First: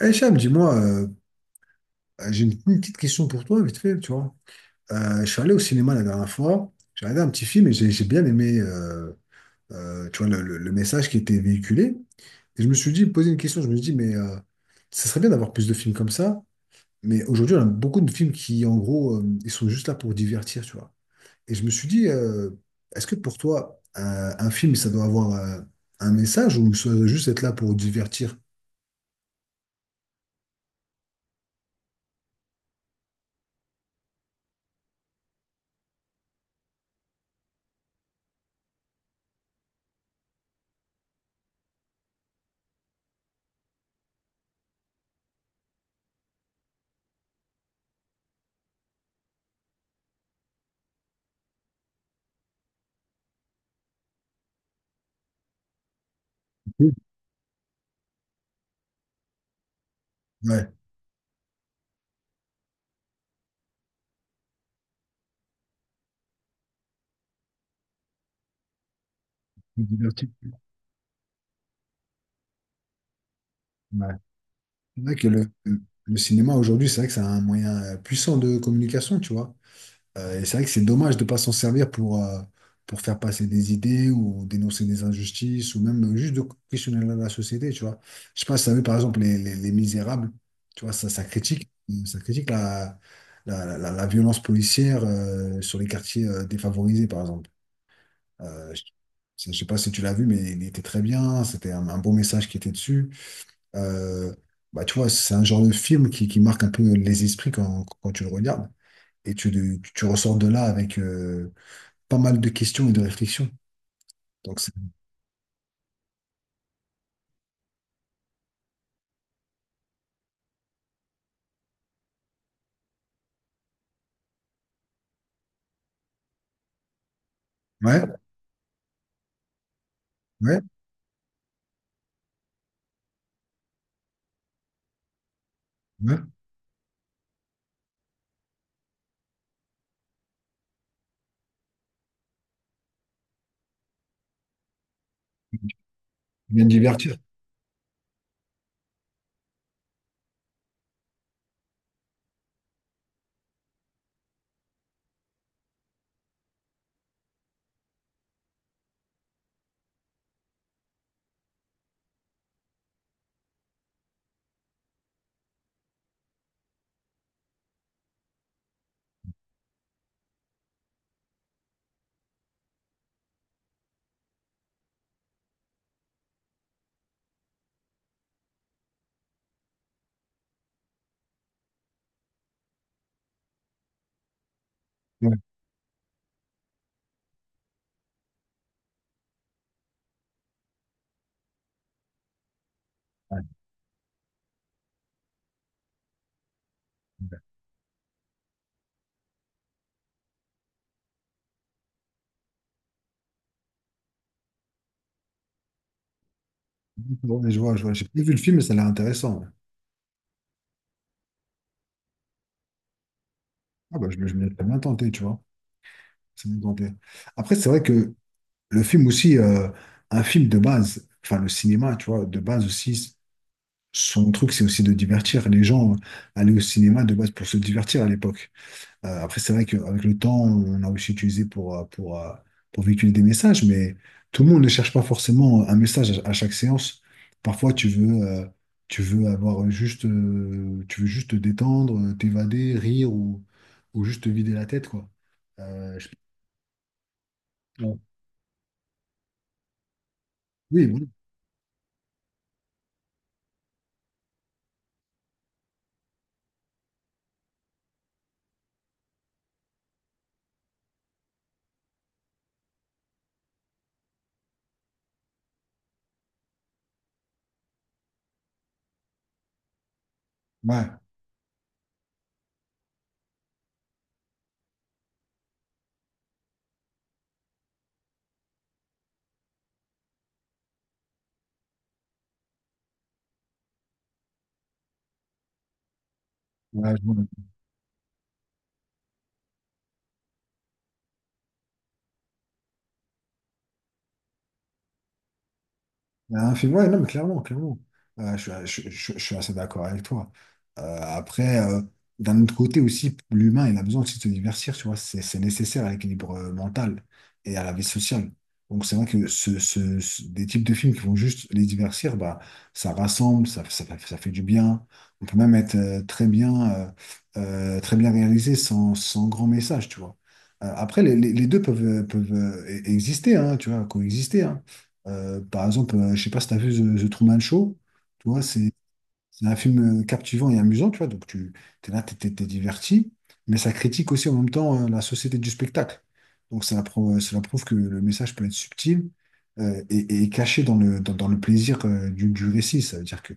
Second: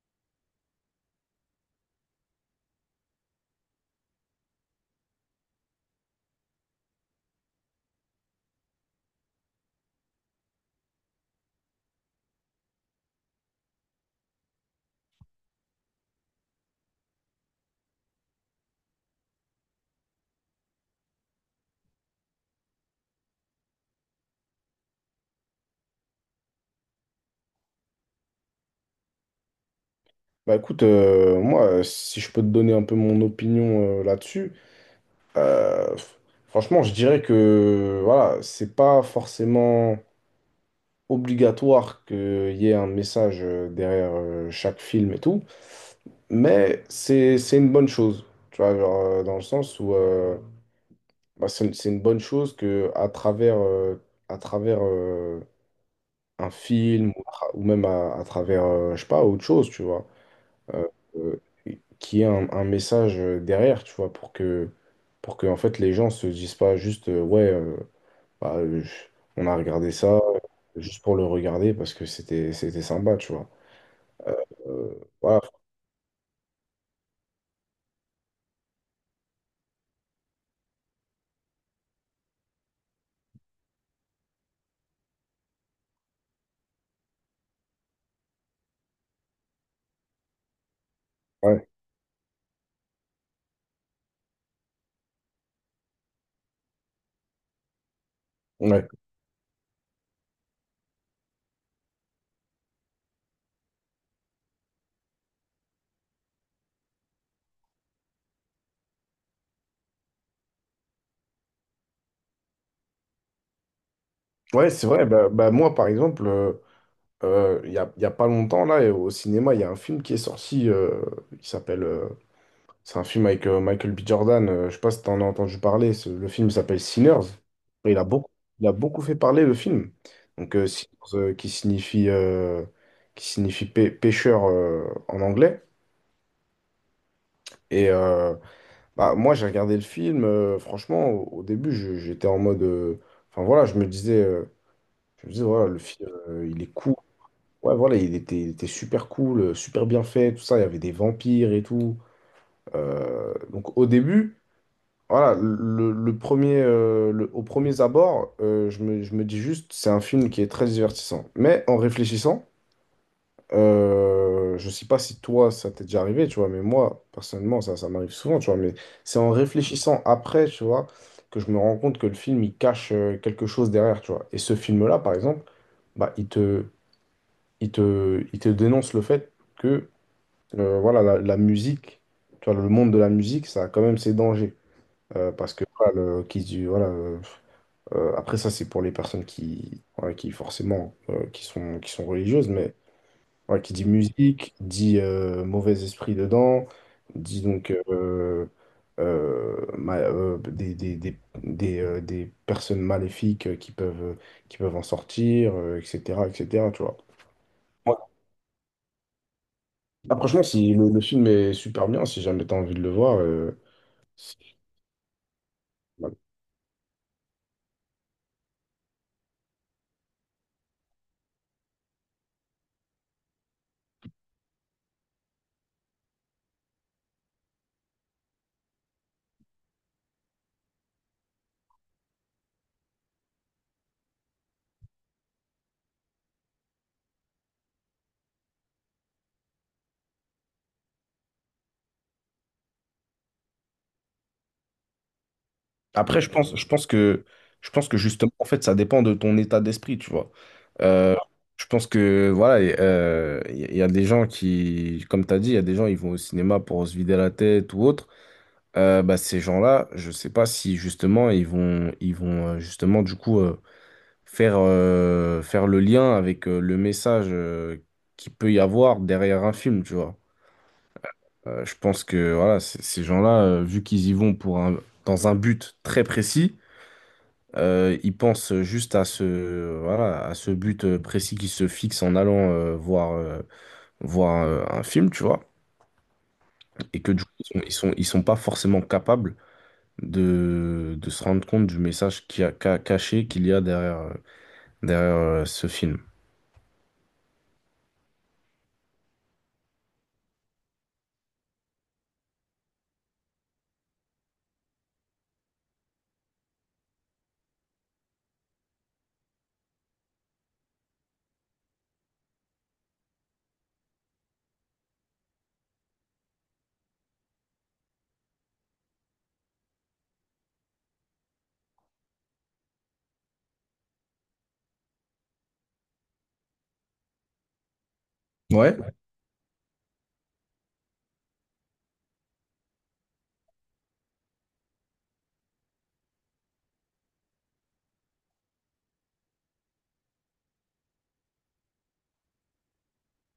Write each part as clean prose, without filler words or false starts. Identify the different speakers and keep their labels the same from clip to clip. Speaker 1: Eh Cham, dis-moi, j'ai une petite question pour toi, vite fait, tu vois. Je suis allé au cinéma la dernière fois, j'ai regardé un petit film et j'ai bien aimé tu vois, le message qui était véhiculé. Et je me suis dit, poser une question, je me suis dit, mais ça serait bien d'avoir plus de films comme ça, mais aujourd'hui, on a beaucoup de films qui, en gros, ils sont juste là pour divertir, tu vois. Et je me suis dit, est-ce que pour toi, un film, ça doit avoir un message ou ça doit juste être là pour divertir?
Speaker 2: Bah écoute, moi, si je peux te donner un peu mon opinion là-dessus, euh, f- franchement, je dirais que voilà, c'est pas forcément obligatoire qu'il y ait un message derrière chaque film et tout, mais c'est une bonne chose, tu vois, genre, dans le sens où bah, c'est une bonne chose que à travers à travers euh, un
Speaker 1: Oui.
Speaker 2: film ou, ou même à travers je sais pas autre chose, tu vois.
Speaker 1: Ouais,
Speaker 2: euh, euh, Qu'il y ait un message derrière, tu vois, pour que en fait, les gens se disent pas juste, ouais, bah, euh, je- on a
Speaker 1: pour
Speaker 2: regardé ça
Speaker 1: divertir.
Speaker 2: juste pour le regarder parce que c'était, c'était sympa, tu vois.
Speaker 1: Ouais.
Speaker 2: Euh,
Speaker 1: C'est vrai que
Speaker 2: voilà,
Speaker 1: le cinéma aujourd'hui, c'est vrai que c'est un moyen puissant de communication, tu vois. Et c'est vrai que c'est dommage de ne pas s'en servir pour faire passer des idées ou dénoncer des injustices ou même juste de questionner la société, tu vois. Je sais pas si tu as vu par exemple Les Misérables, tu vois,
Speaker 2: ouais,
Speaker 1: ça critique la violence policière sur les quartiers défavorisés, par exemple. Euh, je,
Speaker 2: ouais.
Speaker 1: je sais pas si tu l'as vu, mais il était très bien, c'était un beau message qui était dessus. Euh, Bah, tu vois, c'est un genre de film qui marque un peu les esprits quand tu le regardes. Et tu ressors de là avec pas mal de questions et de réflexions. Donc,
Speaker 2: Ouais, c'est vrai, bah, bah, moi, par exemple, il y a pas longtemps, là, au cinéma, il y a un film qui est sorti qui s'appelle... c'est un film avec Michael B. Jordan. Je sais pas si t'en as entendu parler. Le film s'appelle Sinners. Et il a
Speaker 1: ouais,
Speaker 2: beaucoup, il a beaucoup fait parler le film. Donc,
Speaker 1: ouais,
Speaker 2: Sinners, qui signifie pêcheur en anglais.
Speaker 1: ouais.
Speaker 2: Et bah, moi, j'ai regardé le film. Franchement, au, au début, j'étais en mode. Enfin, voilà, je me disais,
Speaker 1: Tu
Speaker 2: voilà, le film, il
Speaker 1: viens de
Speaker 2: est cool.
Speaker 1: divertir.
Speaker 2: Ouais, voilà, il était super cool, super bien fait, tout ça. Il y avait des vampires et tout. Donc, au début. Voilà, le premier, au premier abord, je me dis juste, c'est un film qui est très divertissant. Mais en réfléchissant, je sais pas si toi, ça t'est déjà arrivé, tu vois, mais moi, personnellement, ça m'arrive souvent, tu vois, mais c'est en réfléchissant après, tu vois, que je me rends compte que le film, il cache quelque chose derrière, tu vois. Et ce film-là, par exemple, bah, il te, il te, il te dénonce le fait que, voilà, la musique, tu vois, le monde de la musique, ça a quand même ses dangers.
Speaker 1: Ouais,
Speaker 2: Parce que voilà, le, qui se dit, voilà, après ça c'est pour les personnes qui, voilà, qui forcément qui sont religieuses, mais
Speaker 1: ouais,
Speaker 2: voilà, qui dit musique, dit mauvais esprit dedans,
Speaker 1: ouais.
Speaker 2: dit donc des personnes maléfiques qui peuvent en sortir, etc., etc., tu vois.
Speaker 1: Ouais, je vois, je vois.
Speaker 2: Ouais.
Speaker 1: J'ai pas vu le film, mais ça a l'air intéressant. Ouais.
Speaker 2: Ah, franchement, si le, le film est super bien, si jamais t'as envie de le voir,
Speaker 1: Ah, bah, je
Speaker 2: si,
Speaker 1: me laisse bien tenté, tu vois. C'est bien tenté. Après, c'est vrai que le film aussi, un film de base, enfin, le cinéma, tu vois, de base aussi, son truc, c'est aussi de divertir les gens. Aller au cinéma de base pour se divertir à l'époque. Après, c'est vrai qu'avec le temps, on a aussi utilisé pour, pour véhiculer des messages, mais tout le monde ne cherche pas forcément un message à chaque séance. Parfois, tu veux avoir juste, tu veux juste te détendre, t'évader, ou juste te vider la tête, quoi. Euh, je-
Speaker 2: Après, je pense que
Speaker 1: Ouais.
Speaker 2: justement, en fait, ça dépend de ton état d'esprit, tu vois.
Speaker 1: Oui, voilà.
Speaker 2: Euh, je pense que, voilà, et, il y, a des gens qui, comme tu as dit, il y a des gens, ils vont au cinéma pour se vider la tête ou autre. Bah, ces gens-là, je sais pas si justement, ils vont justement, du coup, faire, faire le lien avec le message qu'il peut y avoir derrière un film, tu vois. Je pense que, voilà, ces gens-là, vu qu'ils y vont pour un, dans un but très précis, il pense juste à ce, voilà, à ce but précis qu'il se fixe en allant voir, voir un film, tu vois,
Speaker 1: Ouais. Ouais, je
Speaker 2: et que
Speaker 1: vois.
Speaker 2: du coup, ils sont, ils sont, ils sont pas forcément capables de se rendre compte du message qui a, caché qu'il y a derrière, derrière ce film.
Speaker 1: Un film, ouais, non, mais clairement, clairement. Je suis assez d'accord avec toi. Après, d'un autre côté aussi, l'humain, il a besoin aussi de se divertir, tu vois. C'est nécessaire à l'équilibre mental et à la vie sociale. Donc, c'est vrai que des types de films qui vont juste les divertir, bah, ça rassemble, ça fait du bien. On peut même être très bien réalisé sans grand message, tu vois. Après, les deux peuvent, peuvent exister, hein, tu vois, coexister, hein. Par exemple, je sais pas si tu as vu The Truman Show, tu vois,
Speaker 2: Ouais,
Speaker 1: c'est un film captivant et amusant, tu vois. Donc, tu es là, tu es, diverti, mais ça critique aussi en même temps la société du spectacle. Donc, c'est la que le message peut être subtil et caché dans dans le plaisir du récit. Ça veut dire que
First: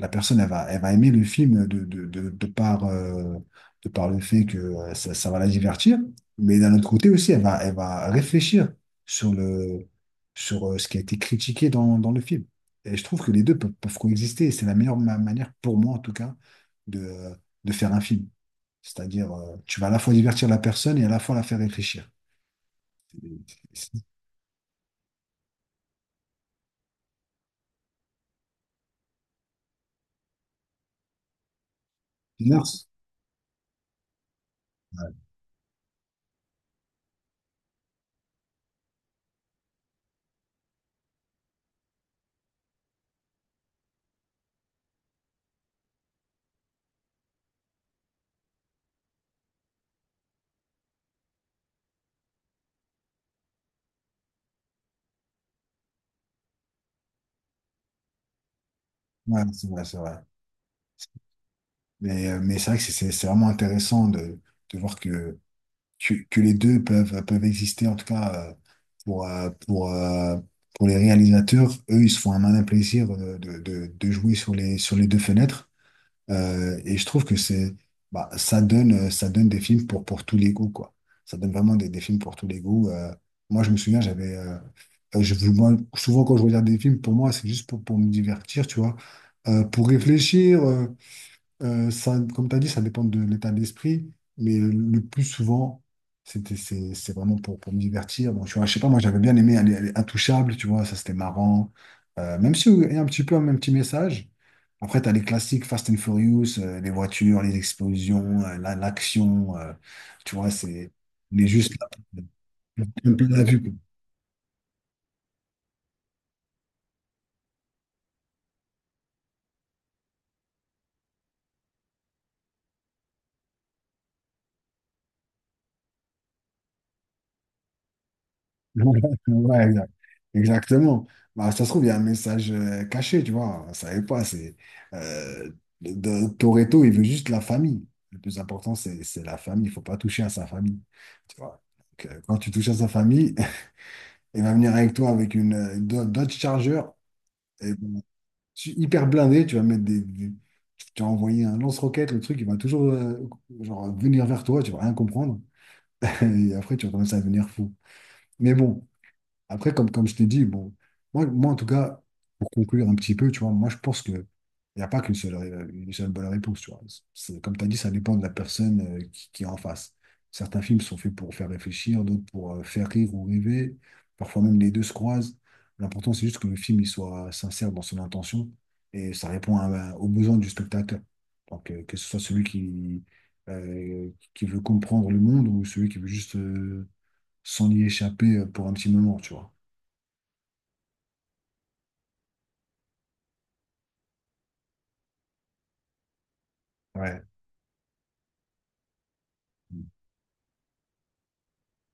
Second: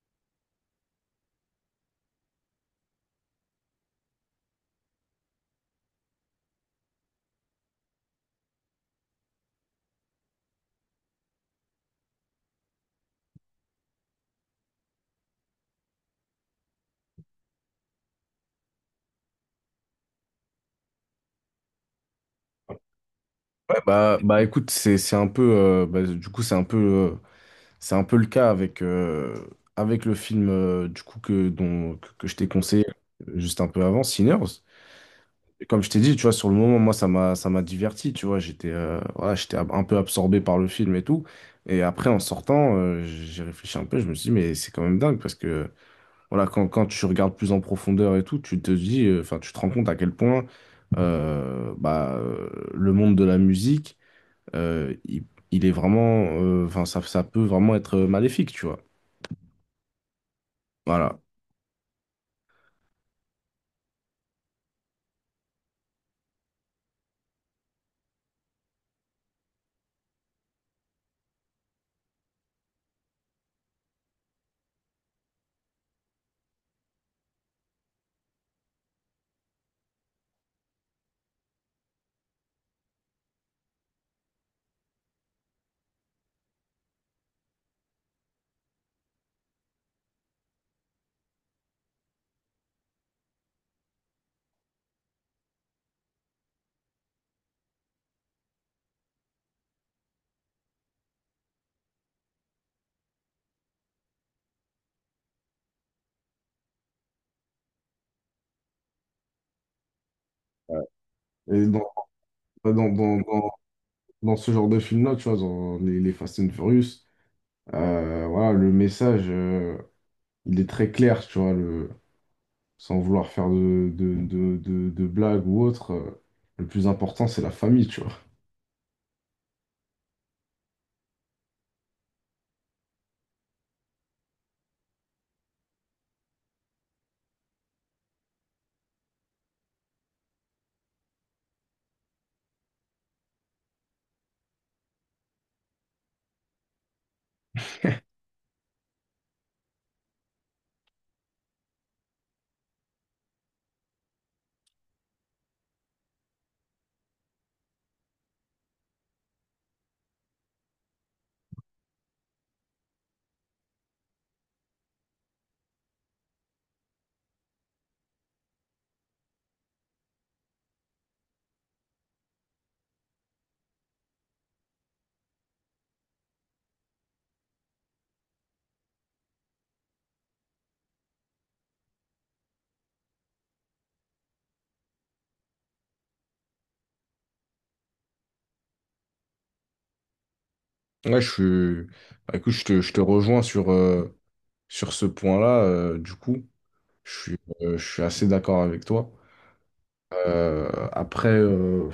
Speaker 1: la personne, elle va aimer le film de par le fait que ça va la divertir, mais d'un autre côté aussi, elle va réfléchir sur le, sur ce qui a été critiqué dans le film. Et je trouve que les deux peuvent, peuvent coexister. Et c'est la meilleure manière, pour moi en tout cas, de, de faire un film. C'est-à-dire, tu vas à la fois divertir la personne et à la fois la faire réfléchir.
Speaker 2: ouais,
Speaker 1: C'est c'est-
Speaker 2: bah, bah écoute, c'est un peu, bah, du coup, c'est un peu le cas avec, avec le film, du coup, que, dont, que je t'ai
Speaker 1: une
Speaker 2: conseillé
Speaker 1: art.
Speaker 2: juste un peu avant, Sinners.
Speaker 1: Ouais,
Speaker 2: Et comme je t'ai dit, tu vois, sur le moment, moi, ça m'a diverti, tu vois. J'étais voilà, j'étais un peu absorbé par le film et tout. Et après, en sortant, j'ai réfléchi un peu. Je me suis dit, mais c'est quand même dingue parce que, voilà, quand, quand tu regardes plus en profondeur et tout, tu te dis, enfin, tu te rends compte à quel point bah, le monde de la musique, euh, il, il est vraiment, enfin, ça peut vraiment être maléfique, tu vois.
Speaker 1: ouais, c'est vrai, c'est vrai.
Speaker 2: Voilà.
Speaker 1: Mais c'est vrai que c'est vraiment intéressant de voir que les deux peuvent, peuvent exister, en tout cas pour, pour les réalisateurs. Eux, ils se font un malin plaisir de jouer sur sur les deux fenêtres. Et je trouve que c'est, bah, ça donne des films pour tous les goûts, quoi. Ça donne vraiment des films pour tous les goûts. Moi, je me souviens, moi, souvent quand je regarde des films, pour moi, c'est juste pour me divertir, tu vois. Pour réfléchir. Ça, comme tu as dit, ça dépend de l'état d'esprit, mais le plus souvent, c'est vraiment pour me divertir. Bon, tu vois, je sais pas, moi j'avais bien aimé aller Intouchable, tu vois, ça c'était marrant. Même si il y a un petit peu un même petit message. Après, tu as les classiques Fast and Furious, les voitures, les explosions, l'action, tu vois, c'est, on est
Speaker 2: Et
Speaker 1: juste là,
Speaker 2: dans,
Speaker 1: un
Speaker 2: dans,
Speaker 1: peu la
Speaker 2: dans,
Speaker 1: vue.
Speaker 2: dans ce genre de film-là, tu vois, dans les Fast and Furious, voilà, le message, il est très clair, tu vois, le, sans vouloir faire de blagues ou autre. Le plus important, c'est la famille, tu vois.
Speaker 1: Ouais, exact. Exactement. Bah, ça se trouve, il y a un message caché, tu vois. On ne savait pas. C'est, euh, de, Toretto, il veut juste la famille. Le plus important, c'est la famille. Il ne faut pas toucher à sa famille. Tu vois. Donc, quand tu touches à sa famille, il va venir avec toi avec Dodge Charger et, bon, hyper blindé. Tu vas mettre tu vas envoyer un lance-roquette. Le truc, il va toujours genre, venir vers toi. Tu vas rien comprendre. Et après, tu vas commencer à devenir fou. Mais bon. Après, comme je t'ai dit, bon, moi, en tout cas, pour conclure un petit peu, tu vois, moi, je pense que il n'y a pas qu'une seule, une seule bonne réponse, tu vois. C'est- comme tu as dit, ça dépend de la personne qui est en face. Certains films sont faits pour faire réfléchir, d'autres pour faire rire ou rêver. Parfois même les deux se croisent. L'important, c'est juste que le film il soit sincère dans son intention et ça répond à- aux besoins du spectateur. Donc, que ce soit celui qui veut comprendre le monde ou celui qui veut juste s'en y échapper pour un petit moment, tu vois.
Speaker 2: Ouais, je suis. Bah, écoute, je te rejoins sur, sur ce point-là. Du coup,
Speaker 1: Ouais.
Speaker 2: je suis assez d'accord avec toi. Après, euh,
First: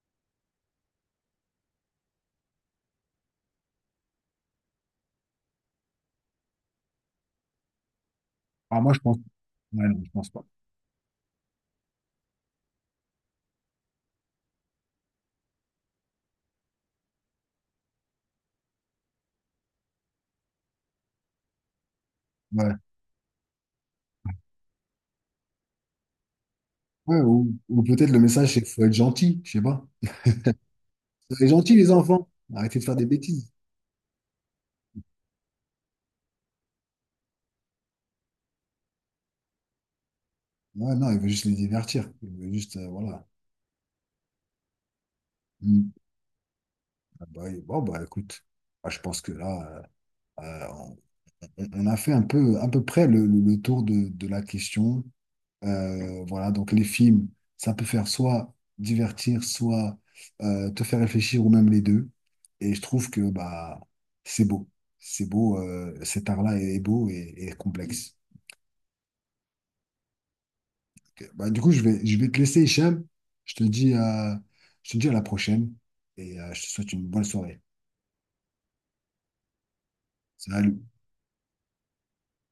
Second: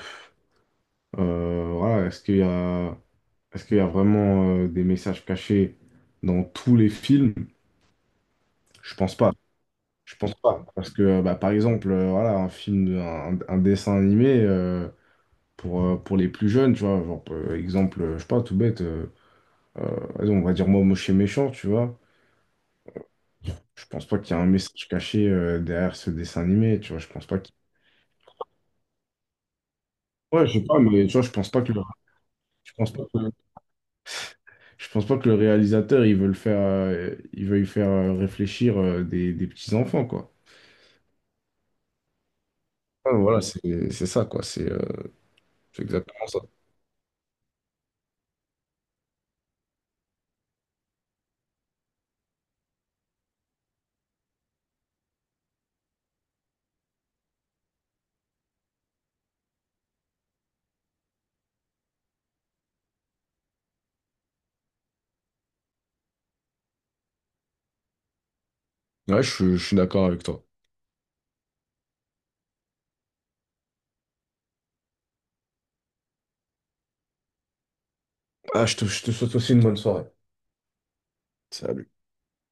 Speaker 2: euh, voilà, est-ce qu'il y a, est-ce qu'il y a vraiment des messages cachés dans tous les films?
Speaker 1: Ah, moi,
Speaker 2: Je
Speaker 1: je
Speaker 2: pense
Speaker 1: pense.
Speaker 2: pas.
Speaker 1: Ouais, non, je
Speaker 2: Je
Speaker 1: pense
Speaker 2: pense
Speaker 1: pas.
Speaker 2: pas, parce que bah, par exemple, voilà, un film, un dessin animé pour les plus jeunes, tu vois, genre, exemple, je sais pas, tout bête, vas-y, on va dire moi, moche et méchant, tu vois.
Speaker 1: Ouais.
Speaker 2: Je pense pas qu'il y a un message caché derrière ce dessin animé, tu vois. Je
Speaker 1: Ouais,
Speaker 2: pense pas qu'il...
Speaker 1: ou peut-être le message, c'est qu'il faut être gentil, je sais pas.
Speaker 2: Ouais, je sais pas, mais tu vois, je
Speaker 1: Soyez
Speaker 2: pense pas que
Speaker 1: gentils,
Speaker 2: le...
Speaker 1: les enfants.
Speaker 2: je
Speaker 1: Arrêtez de
Speaker 2: pense
Speaker 1: faire
Speaker 2: pas
Speaker 1: des
Speaker 2: que
Speaker 1: bêtises.
Speaker 2: je pense pas que le réalisateur, il veut le faire, il veuille faire réfléchir des petits enfants, quoi.
Speaker 1: Ouais, non, il veut juste les divertir. Il veut juste,
Speaker 2: Ouais,
Speaker 1: voilà.
Speaker 2: voilà, c'est ça, quoi. C'est
Speaker 1: Mm.
Speaker 2: exactement ça.
Speaker 1: Ah bah, bon, bah, écoute, bah, je pense que là, euh, euh, on, on a fait un peu, à peu près le tour de la question. Voilà, donc les films, ça peut faire soit divertir, soit te faire réfléchir, ou même les deux. Et je trouve que bah, c'est beau. C'est beau, cet art-là est beau et complexe.
Speaker 2: Ouais, je suis d'accord avec toi.
Speaker 1: Ok. Bah, du coup, je vais te laisser, Hicham. Je te dis, à la prochaine et je te souhaite une bonne soirée.
Speaker 2: Ah, je te souhaite aussi une bonne soirée.
Speaker 1: Salut.
Speaker 2: Salut.